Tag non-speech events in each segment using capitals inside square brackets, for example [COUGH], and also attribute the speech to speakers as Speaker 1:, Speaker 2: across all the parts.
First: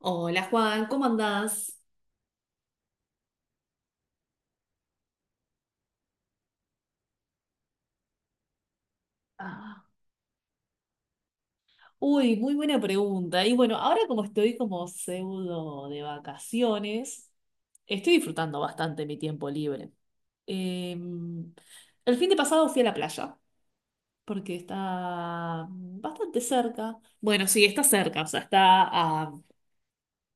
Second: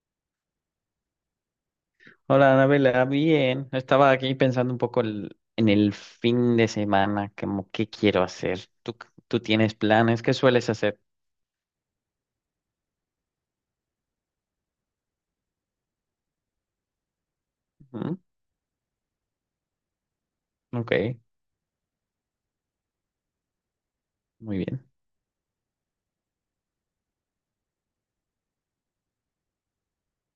Speaker 1: Hola Juan, ¿cómo andás?
Speaker 2: Hola, Anabela, bien. Estaba aquí pensando un poco en el fin de semana, como qué quiero hacer. ¿Tú tienes
Speaker 1: Ah,
Speaker 2: planes? ¿Qué sueles hacer?
Speaker 1: uy, muy buena pregunta. Y bueno, ahora como estoy como pseudo de vacaciones, estoy
Speaker 2: ¿Mm?
Speaker 1: disfrutando bastante mi tiempo libre.
Speaker 2: Ok,
Speaker 1: Eh, el fin de pasado fui a la playa, porque
Speaker 2: muy bien.
Speaker 1: está bastante cerca. Bueno, sí, está cerca, o sea, está a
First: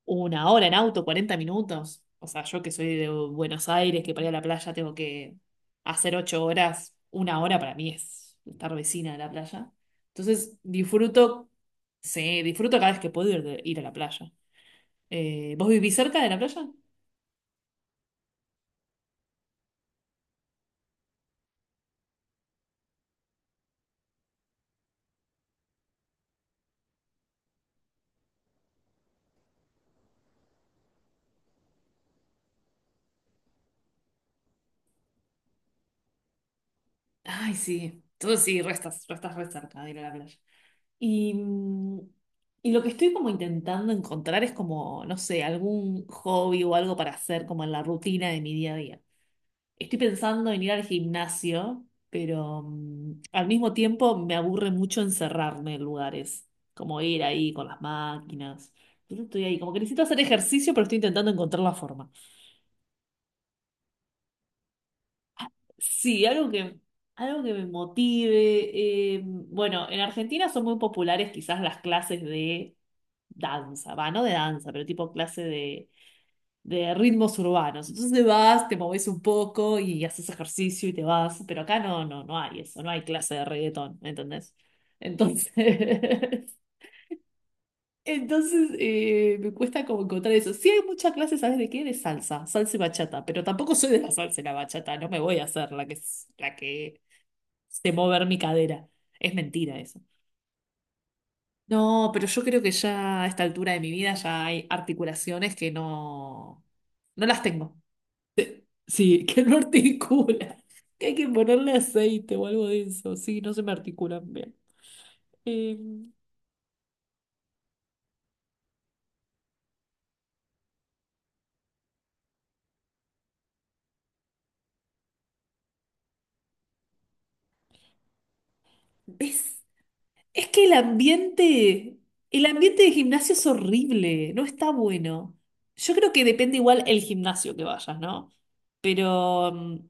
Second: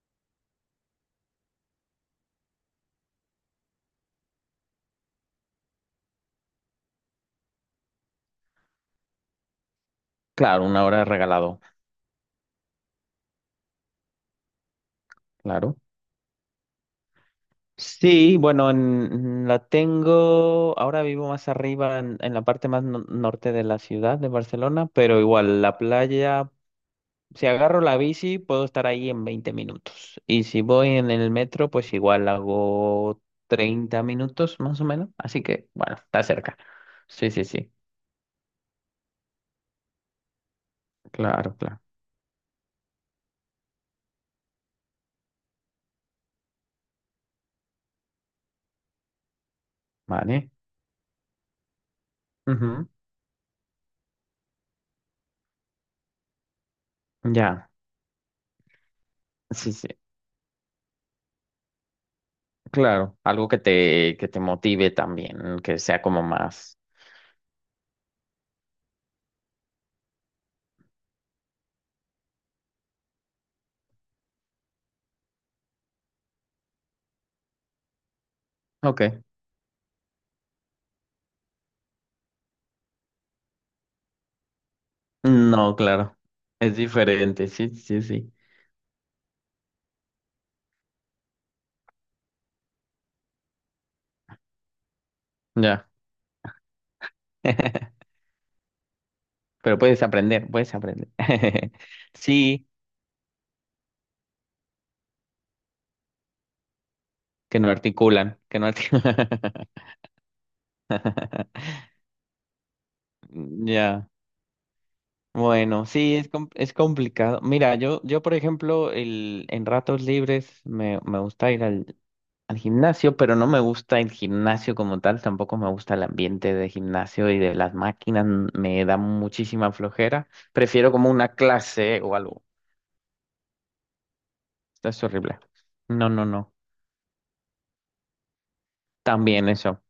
Speaker 1: 1 hora en auto, 40 minutos. O sea, yo que soy de Buenos Aires, que para ir a la playa tengo que hacer 8 horas, 1 hora para mí es estar vecina de la playa. Entonces,
Speaker 2: Claro, una hora
Speaker 1: disfruto,
Speaker 2: regalado,
Speaker 1: sí, disfruto cada vez que puedo ir, ir a la playa. ¿Vos
Speaker 2: claro.
Speaker 1: vivís cerca de la playa?
Speaker 2: Sí, bueno, la tengo, ahora vivo más arriba, en la parte más norte de la ciudad de Barcelona, pero igual la playa. Si agarro la bici, puedo estar ahí en 20 minutos. Y si voy en el metro, pues igual hago 30 minutos más o menos. Así que, bueno, está cerca. Sí, sí,
Speaker 1: Ay,
Speaker 2: sí.
Speaker 1: sí. Entonces sí, restas re cerca de ir a la playa. Y,
Speaker 2: Claro, claro.
Speaker 1: mm, y lo que estoy como intentando encontrar es como, no sé, algún hobby o algo para hacer como en la rutina de mi día a día. Estoy pensando
Speaker 2: Vale.
Speaker 1: en ir al gimnasio, pero
Speaker 2: Ujú.
Speaker 1: al mismo tiempo me aburre mucho encerrarme en lugares, como ir ahí con
Speaker 2: Ya.
Speaker 1: las máquinas. Yo no estoy ahí, como
Speaker 2: Sí,
Speaker 1: que
Speaker 2: sí.
Speaker 1: necesito hacer ejercicio, pero estoy intentando encontrar la forma.
Speaker 2: Claro. Algo que te motive también, que sea como
Speaker 1: Sí,
Speaker 2: más.
Speaker 1: algo que me motive. Bueno, en Argentina son muy populares quizás las clases de danza, va, no de danza, pero tipo clase de ritmos urbanos. Entonces te vas, te moves un
Speaker 2: Ok.
Speaker 1: poco y haces ejercicio y te vas, pero acá no, no, no hay eso, no hay clase de reggaetón, ¿entendés? Entonces,
Speaker 2: No, claro.
Speaker 1: [LAUGHS]
Speaker 2: Es diferente. Sí, sí, sí.
Speaker 1: entonces me cuesta como encontrar eso. Sí hay muchas clases, ¿sabes de qué? De salsa, salsa y bachata, pero tampoco soy de la salsa y la bachata, no me voy a hacer la
Speaker 2: Ya.
Speaker 1: que, s- la que se
Speaker 2: [LAUGHS]
Speaker 1: mover mi cadera. Es
Speaker 2: Pero
Speaker 1: mentira eso.
Speaker 2: puedes aprender, puedes aprender. [LAUGHS]
Speaker 1: No, pero yo creo
Speaker 2: Sí,
Speaker 1: que ya a esta altura de mi vida ya hay articulaciones que no, no las
Speaker 2: que no
Speaker 1: tengo.
Speaker 2: articulan, que no articulan.
Speaker 1: Sí, [LAUGHS] que no articula. [LAUGHS] Que hay que
Speaker 2: [LAUGHS]
Speaker 1: ponerle aceite o algo de eso. Sí, no se
Speaker 2: Mm,
Speaker 1: me
Speaker 2: ya,
Speaker 1: articulan bien. Eh,
Speaker 2: bueno, sí, es complicado. Mira, yo, por ejemplo, en ratos libres me gusta ir al gimnasio, pero no me gusta el gimnasio como tal, tampoco me gusta el ambiente de gimnasio y de las máquinas, me da
Speaker 1: ¿Ves?
Speaker 2: muchísima flojera.
Speaker 1: Es que el
Speaker 2: Prefiero como una
Speaker 1: ambiente,
Speaker 2: clase o algo.
Speaker 1: el ambiente de gimnasio es horrible, no está
Speaker 2: Esto es
Speaker 1: bueno.
Speaker 2: horrible.
Speaker 1: Yo
Speaker 2: No,
Speaker 1: creo que
Speaker 2: no, no.
Speaker 1: depende igual el gimnasio que vayas, ¿no?
Speaker 2: También
Speaker 1: Pero
Speaker 2: eso.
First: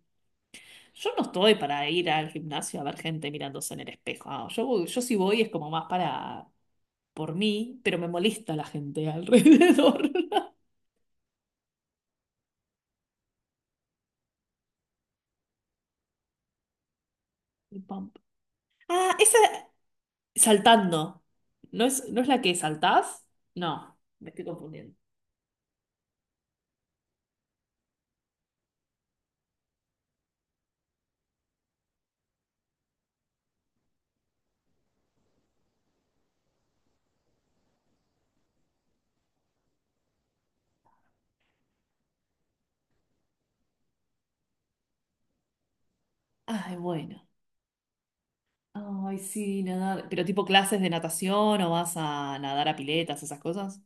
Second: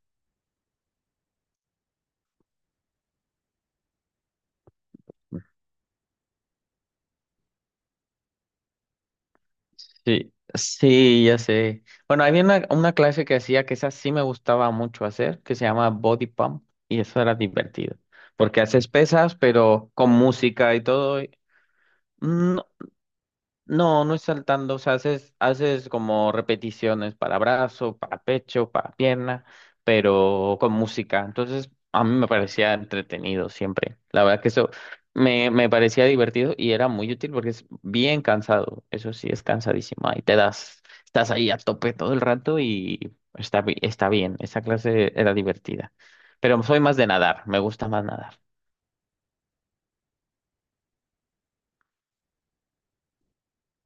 Speaker 1: yo no estoy para ir al gimnasio a ver gente mirándose en el espejo. Ah, yo si voy es como más para por mí, pero me molesta la gente alrededor.
Speaker 2: Sí,
Speaker 1: [LAUGHS]
Speaker 2: sí, ya sé. Bueno, había una clase que hacía que esa sí me gustaba mucho hacer, que se llama Body Pump, y eso era
Speaker 1: El
Speaker 2: divertido,
Speaker 1: pump.
Speaker 2: porque haces
Speaker 1: Ah,
Speaker 2: pesas,
Speaker 1: esa,
Speaker 2: pero con música y todo.
Speaker 1: saltando. ¿No es la que
Speaker 2: Mm,
Speaker 1: saltás? No,
Speaker 2: no, no es
Speaker 1: me estoy
Speaker 2: saltando, o sea,
Speaker 1: confundiendo.
Speaker 2: haces como repeticiones para brazo, para pecho, para pierna, pero con música. Entonces, a mí me parecía entretenido siempre. La verdad que eso me parecía divertido y era muy útil porque es bien cansado. Eso sí, es cansadísimo. Ahí te das, estás ahí a tope todo el rato y está bien. Esa clase era divertida. Pero
Speaker 1: Ay,
Speaker 2: soy más de
Speaker 1: bueno.
Speaker 2: nadar, me gusta más nadar.
Speaker 1: Ay, sí, nadar. Pero tipo clases de natación o vas a nadar a piletas, esas cosas.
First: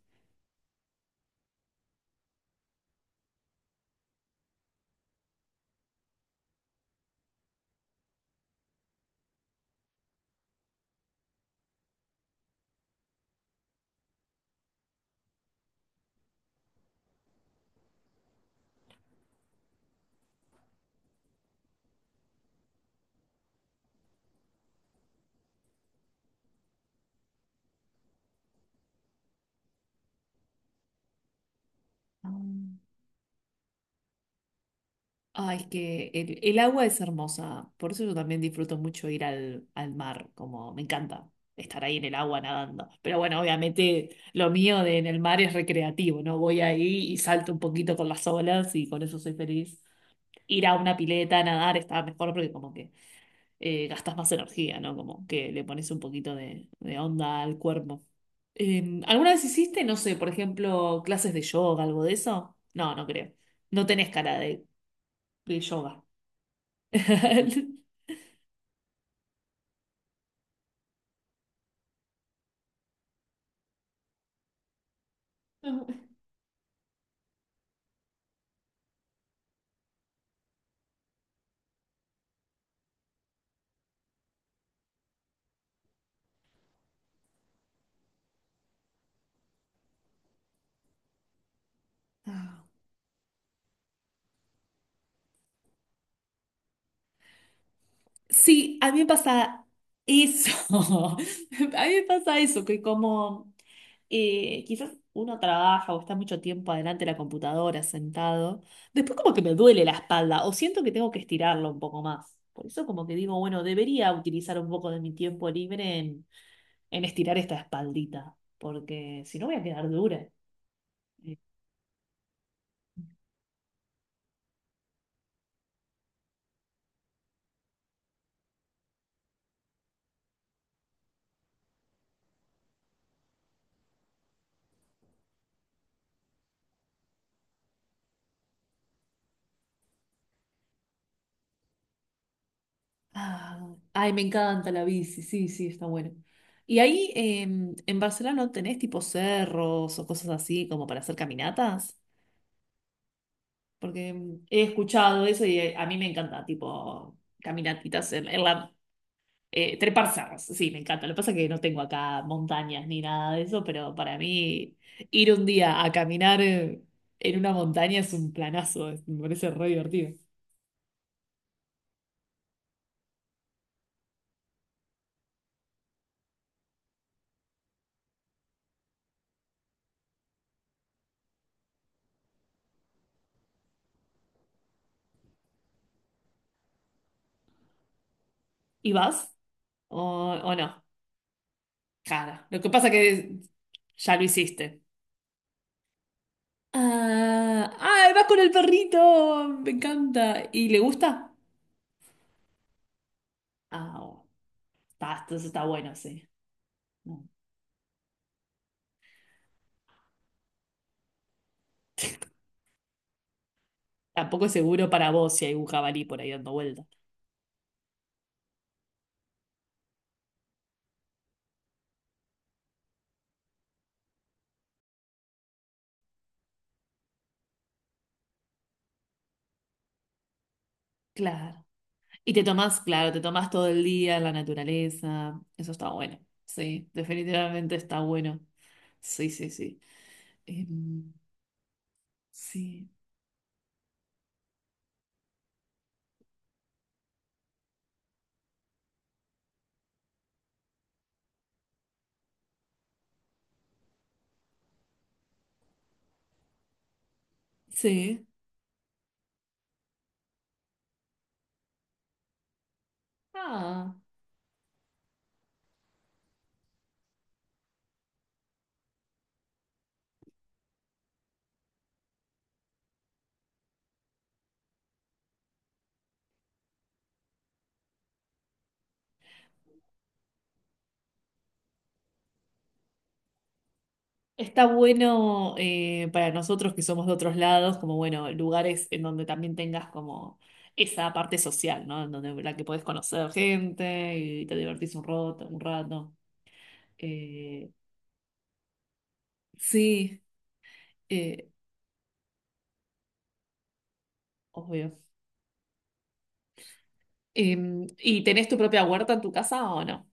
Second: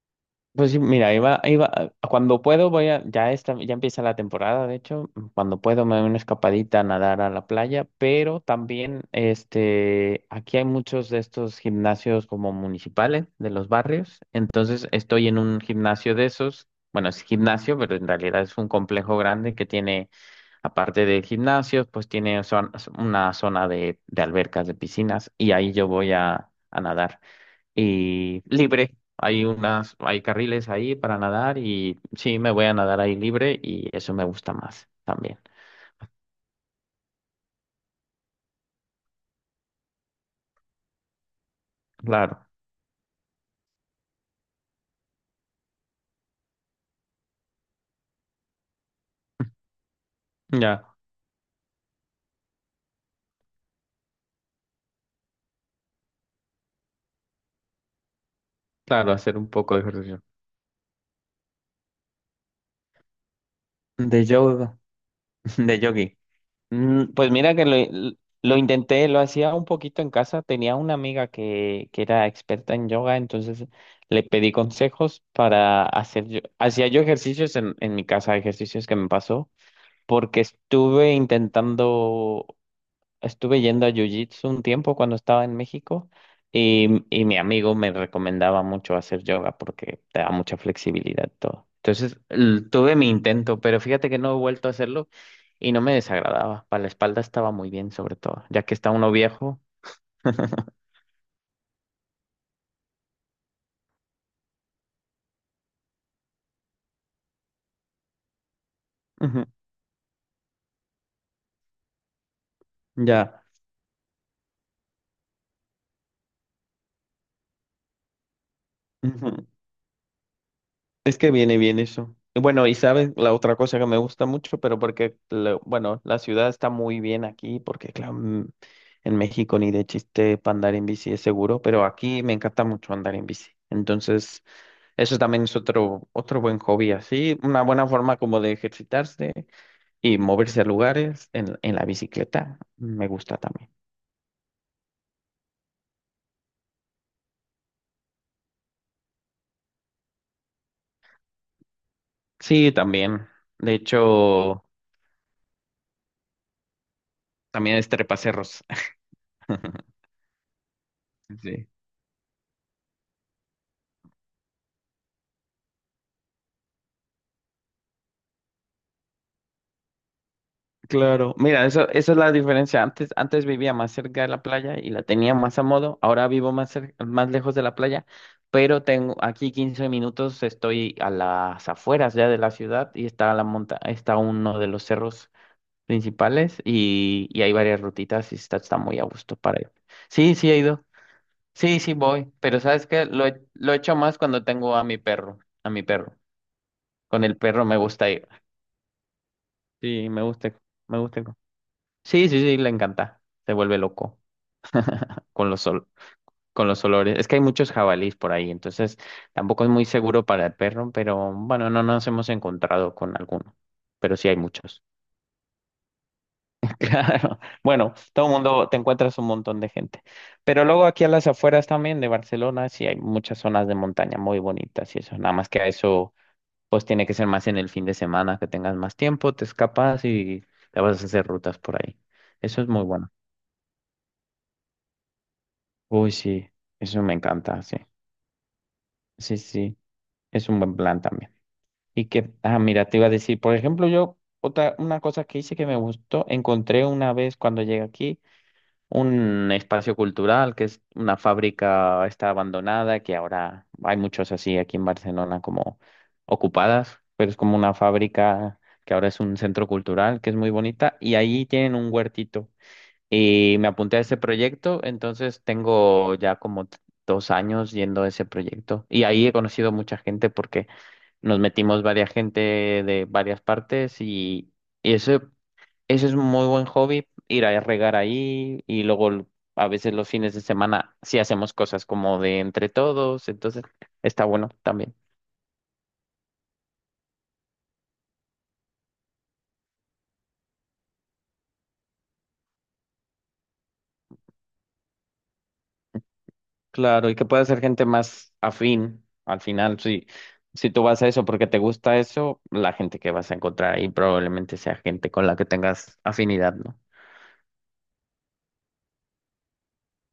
Speaker 2: Pues sí, mira, iba, cuando puedo voy a, ya esta, ya empieza la temporada, de hecho, cuando puedo me doy una escapadita a nadar a la playa, pero también, aquí hay muchos de estos gimnasios como municipales de los barrios, entonces estoy en un gimnasio de esos, bueno, es gimnasio, pero en realidad es un complejo grande que tiene, aparte de gimnasios, pues tiene una zona de albercas, de piscinas, y ahí yo voy a nadar y libre. Hay carriles ahí para nadar y sí, me voy a
Speaker 1: Ah.
Speaker 2: nadar ahí libre y eso me gusta más también.
Speaker 1: Ay, es que el agua es hermosa. Por eso yo también disfruto mucho ir al mar. Como me encanta estar ahí en el agua
Speaker 2: Claro,
Speaker 1: nadando. Pero bueno, obviamente lo mío de en el mar es recreativo, ¿no? Voy ahí y salto un poquito con las olas y con eso soy feliz. Ir a
Speaker 2: ya,
Speaker 1: una pileta a nadar está mejor porque como que gastas más energía, ¿no? Como que le pones un poquito de onda al cuerpo.
Speaker 2: claro,
Speaker 1: ¿Alguna
Speaker 2: hacer
Speaker 1: vez
Speaker 2: un poco de
Speaker 1: hiciste, no sé,
Speaker 2: ejercicio.
Speaker 1: por ejemplo, clases de yoga, algo de eso? No, no creo. No tenés
Speaker 2: De
Speaker 1: cara de,
Speaker 2: yoga, [LAUGHS]
Speaker 1: de
Speaker 2: de
Speaker 1: yoga.
Speaker 2: yogi. Pues mira que
Speaker 1: [LAUGHS]
Speaker 2: lo intenté, lo hacía un poquito en casa. Tenía una amiga que era experta en yoga, entonces le pedí consejos hacía yo ejercicios en mi casa, ejercicios que me pasó, porque estuve intentando. Estuve yendo a Jiu-Jitsu un tiempo cuando estaba en México y mi amigo me recomendaba mucho hacer yoga porque te da mucha flexibilidad y todo. Entonces
Speaker 1: Ah.
Speaker 2: tuve mi intento, pero fíjate que no he vuelto a hacerlo y no me desagradaba. Para la espalda estaba muy bien, sobre todo, ya que
Speaker 1: Sí,
Speaker 2: está
Speaker 1: a mí me
Speaker 2: uno viejo.
Speaker 1: pasa eso.
Speaker 2: [LAUGHS]
Speaker 1: [LAUGHS] A mí me pasa eso, que como quizás uno trabaja o está mucho tiempo adelante de la computadora sentado, después como que
Speaker 2: Ujú.
Speaker 1: me duele la espalda o siento que tengo que estirarlo un poco más. Por eso como que digo,
Speaker 2: Ya.
Speaker 1: bueno, debería utilizar un poco de mi tiempo libre en estirar esta espaldita, porque si no voy a
Speaker 2: [LAUGHS]
Speaker 1: quedar dura.
Speaker 2: Es que viene bien eso. Y bueno, y sabes, la otra cosa que me gusta mucho, pero porque, bueno, la ciudad está muy bien aquí, porque claro, en México ni de chiste para andar en bici es seguro, pero aquí me encanta mucho andar en bici. Entonces, eso también es otro buen hobby, así, una buena forma como de ejercitarse y moverse a lugares en la bicicleta. Me gusta
Speaker 1: Ah,
Speaker 2: también.
Speaker 1: ay, me encanta la bici, sí, sí, está bueno. ¿Y ahí en Barcelona no tenés tipo cerros o cosas así como para hacer caminatas?
Speaker 2: Sí, también. De
Speaker 1: Porque he
Speaker 2: hecho,
Speaker 1: escuchado eso y a mí me encanta, tipo
Speaker 2: también es
Speaker 1: caminatitas en
Speaker 2: trepacerros.
Speaker 1: la...
Speaker 2: [LAUGHS]
Speaker 1: Trepar cerros, sí, me encanta. Lo que pasa es que no
Speaker 2: Sí.
Speaker 1: tengo acá montañas ni nada de eso, pero para mí ir un día a caminar en una montaña es un planazo, me parece re divertido.
Speaker 2: Claro, mira, eso, esa es la diferencia. Antes vivía más cerca de la playa y la tenía más a modo. Ahora vivo más más lejos de la playa, pero tengo aquí 15 minutos, estoy a las afueras ya de la ciudad y está está uno de los cerros principales y hay varias rutitas y está
Speaker 1: ¿Y
Speaker 2: muy a
Speaker 1: vas?
Speaker 2: gusto para ir.
Speaker 1: ¿O,
Speaker 2: Sí, sí
Speaker 1: o
Speaker 2: he
Speaker 1: no?
Speaker 2: ido. Sí, sí voy,
Speaker 1: Claro.
Speaker 2: pero
Speaker 1: Lo que pasa
Speaker 2: ¿sabes
Speaker 1: es
Speaker 2: qué? Lo
Speaker 1: que
Speaker 2: he, lo he hecho
Speaker 1: ya
Speaker 2: más
Speaker 1: lo
Speaker 2: cuando tengo
Speaker 1: hiciste.
Speaker 2: a mi perro, a mi perro. Con el perro
Speaker 1: Ah,
Speaker 2: me gusta
Speaker 1: ah, ¡vas
Speaker 2: ir.
Speaker 1: con el perrito! Me
Speaker 2: Sí, me
Speaker 1: encanta.
Speaker 2: gusta,
Speaker 1: ¿Y le
Speaker 2: me gusta.
Speaker 1: gusta?
Speaker 2: Sí, sí, sí, le encanta. Se vuelve
Speaker 1: Ah,
Speaker 2: loco
Speaker 1: oh,
Speaker 2: [LAUGHS]
Speaker 1: está, entonces
Speaker 2: con los
Speaker 1: está
Speaker 2: sol,
Speaker 1: bueno, sí.
Speaker 2: con los olores.
Speaker 1: No.
Speaker 2: Es que hay muchos jabalís por ahí, entonces tampoco es muy seguro para el perro, pero bueno, no nos hemos encontrado con alguno. Pero sí hay
Speaker 1: Tampoco es
Speaker 2: muchos.
Speaker 1: seguro
Speaker 2: [LAUGHS]
Speaker 1: para vos si hay un jabalí por ahí dando vuelta.
Speaker 2: Claro. Bueno, todo el mundo, te encuentras un montón de gente. Pero luego aquí a las afueras también de Barcelona, sí hay muchas zonas de montaña muy bonitas y eso. Nada más que a eso, pues tiene que ser más en el fin de semana, que tengas más tiempo, te escapas y te vas a hacer rutas
Speaker 1: Claro.
Speaker 2: por ahí.
Speaker 1: Y te
Speaker 2: Eso es
Speaker 1: tomás,
Speaker 2: muy bueno.
Speaker 1: claro, te tomás todo el día en la naturaleza. Eso está
Speaker 2: Uy,
Speaker 1: bueno.
Speaker 2: sí,
Speaker 1: Sí,
Speaker 2: eso me encanta,
Speaker 1: definitivamente
Speaker 2: sí.
Speaker 1: está bueno. Sí,
Speaker 2: Sí,
Speaker 1: sí,
Speaker 2: sí,
Speaker 1: sí.
Speaker 2: es un buen plan
Speaker 1: Em,
Speaker 2: también. Ah, mira,
Speaker 1: sí,
Speaker 2: te iba a decir, por ejemplo, una cosa que hice que me gustó, encontré una vez cuando llegué aquí un espacio cultural que es una fábrica, está abandonada, que ahora hay muchos así aquí en Barcelona como ocupadas, pero es como una
Speaker 1: sí.
Speaker 2: fábrica que ahora es un centro cultural, que es muy bonita, y ahí tienen un huertito. Y me
Speaker 1: Ah.
Speaker 2: apunté a ese proyecto, entonces tengo ya como 2 años yendo a ese proyecto. Y ahí he conocido mucha gente porque nos metimos varias gente de varias partes y eso, es un muy buen hobby, ir a regar ahí y luego a veces los fines de semana sí hacemos cosas como de entre todos, entonces está bueno
Speaker 1: Está
Speaker 2: también.
Speaker 1: bueno para nosotros que somos de otros lados, como bueno, lugares en donde también tengas como esa parte social, ¿no? En donde la que podés conocer gente y te divertís un rato, un rato.
Speaker 2: Claro, y que pueda ser
Speaker 1: Eh,
Speaker 2: gente más afín al final, si,
Speaker 1: sí,
Speaker 2: si tú vas a eso porque
Speaker 1: eh,
Speaker 2: te gusta eso, la gente que vas a encontrar ahí probablemente sea
Speaker 1: obvio.
Speaker 2: gente con la que tengas afinidad, ¿no?
Speaker 1: ¿Y tenés tu propia huerta en tu casa o no?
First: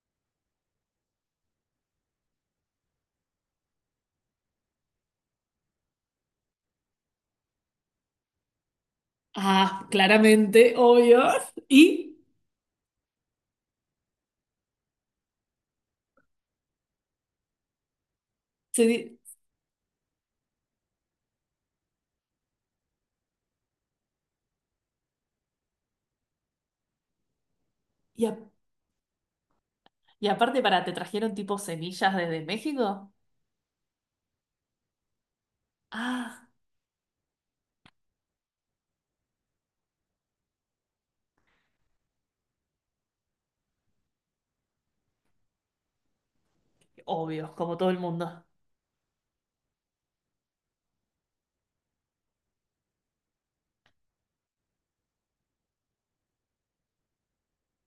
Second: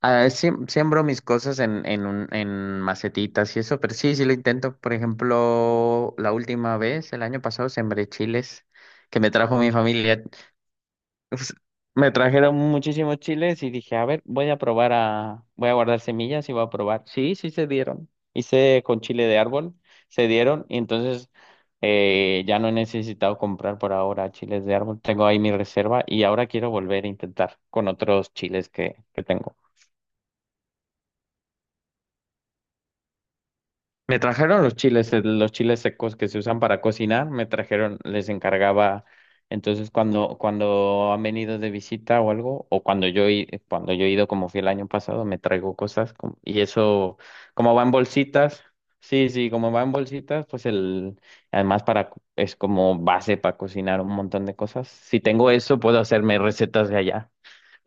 Speaker 2: Ah, siembro mis cosas en macetitas y eso, pero sí, sí lo intento. Por ejemplo, la última vez, el año pasado, sembré chiles que me trajo mi
Speaker 1: Ah,
Speaker 2: familia
Speaker 1: claramente, obvio.
Speaker 2: pues,
Speaker 1: [LAUGHS]
Speaker 2: me
Speaker 1: Y,
Speaker 2: trajeron muchísimos chiles y dije, a ver, voy a guardar semillas y voy a probar. Sí, sí se dieron. Hice
Speaker 1: se
Speaker 2: con
Speaker 1: di-
Speaker 2: chile de árbol, se dieron y entonces ya no he necesitado comprar por ahora chiles de árbol. Tengo ahí mi reserva y ahora quiero volver a intentar con
Speaker 1: y,
Speaker 2: otros
Speaker 1: a-
Speaker 2: chiles que tengo.
Speaker 1: y aparte para, ¿te trajeron tipo semillas desde México?
Speaker 2: Me trajeron los chiles secos que se
Speaker 1: Ah,
Speaker 2: usan para cocinar, me trajeron, les encargaba. Entonces, cuando han venido de visita o algo, o cuando yo he ido, como fui el año pasado, me traigo cosas. Y eso,
Speaker 1: obvio,
Speaker 2: como
Speaker 1: como
Speaker 2: va
Speaker 1: todo
Speaker 2: en
Speaker 1: el mundo.
Speaker 2: bolsitas, sí, sí, como va en bolsitas, pues el, además para, co- es como base para cocinar un montón de cosas. Si tengo eso, puedo hacerme recetas de allá.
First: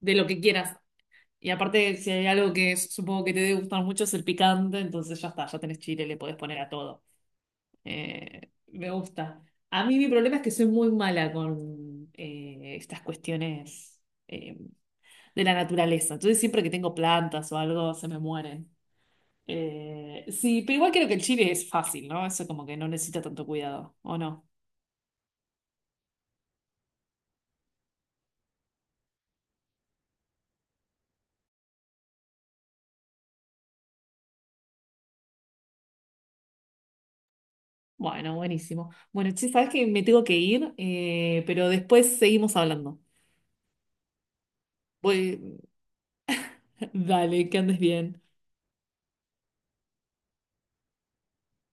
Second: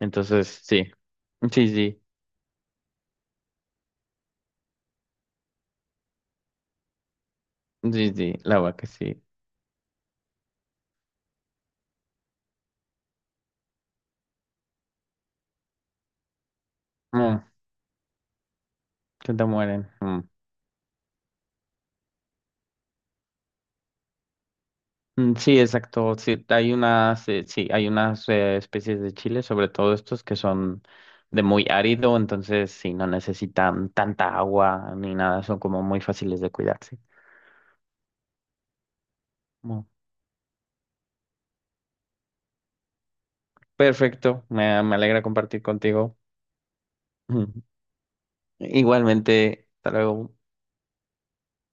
Speaker 1: De lo que quieras.
Speaker 2: sí,
Speaker 1: Y
Speaker 2: sí,
Speaker 1: aparte,
Speaker 2: sí,
Speaker 1: si hay algo que supongo que te debe gustar mucho es el picante, entonces ya está, ya tenés chile, le podés poner a todo.
Speaker 2: sí, sí, la verdad que
Speaker 1: Me
Speaker 2: sí.
Speaker 1: gusta. A mí mi problema es que soy muy mala con estas cuestiones eh, de la naturaleza. Entonces siempre que tengo
Speaker 2: Mm,
Speaker 1: plantas o algo, se me mueren.
Speaker 2: se te mueren. Mm.
Speaker 1: Sí, pero igual creo que el chile es fácil, ¿no? Eso como que no necesita tanto cuidado, ¿o no?
Speaker 2: Mm, sí, exacto. Sí, hay unas especies de chile, sobre todo estos que son de muy árido, entonces sí, no necesitan tanta agua ni nada, son como muy fáciles de cuidar, sí.
Speaker 1: Bueno, buenísimo. Bueno, che, sabes
Speaker 2: Mm.
Speaker 1: que me tengo que ir, pero después seguimos hablando.
Speaker 2: Perfecto, me alegra compartir
Speaker 1: Voy,
Speaker 2: contigo.
Speaker 1: [LAUGHS] dale, que
Speaker 2: [LAUGHS]
Speaker 1: andes bien.
Speaker 2: Igualmente, hasta luego.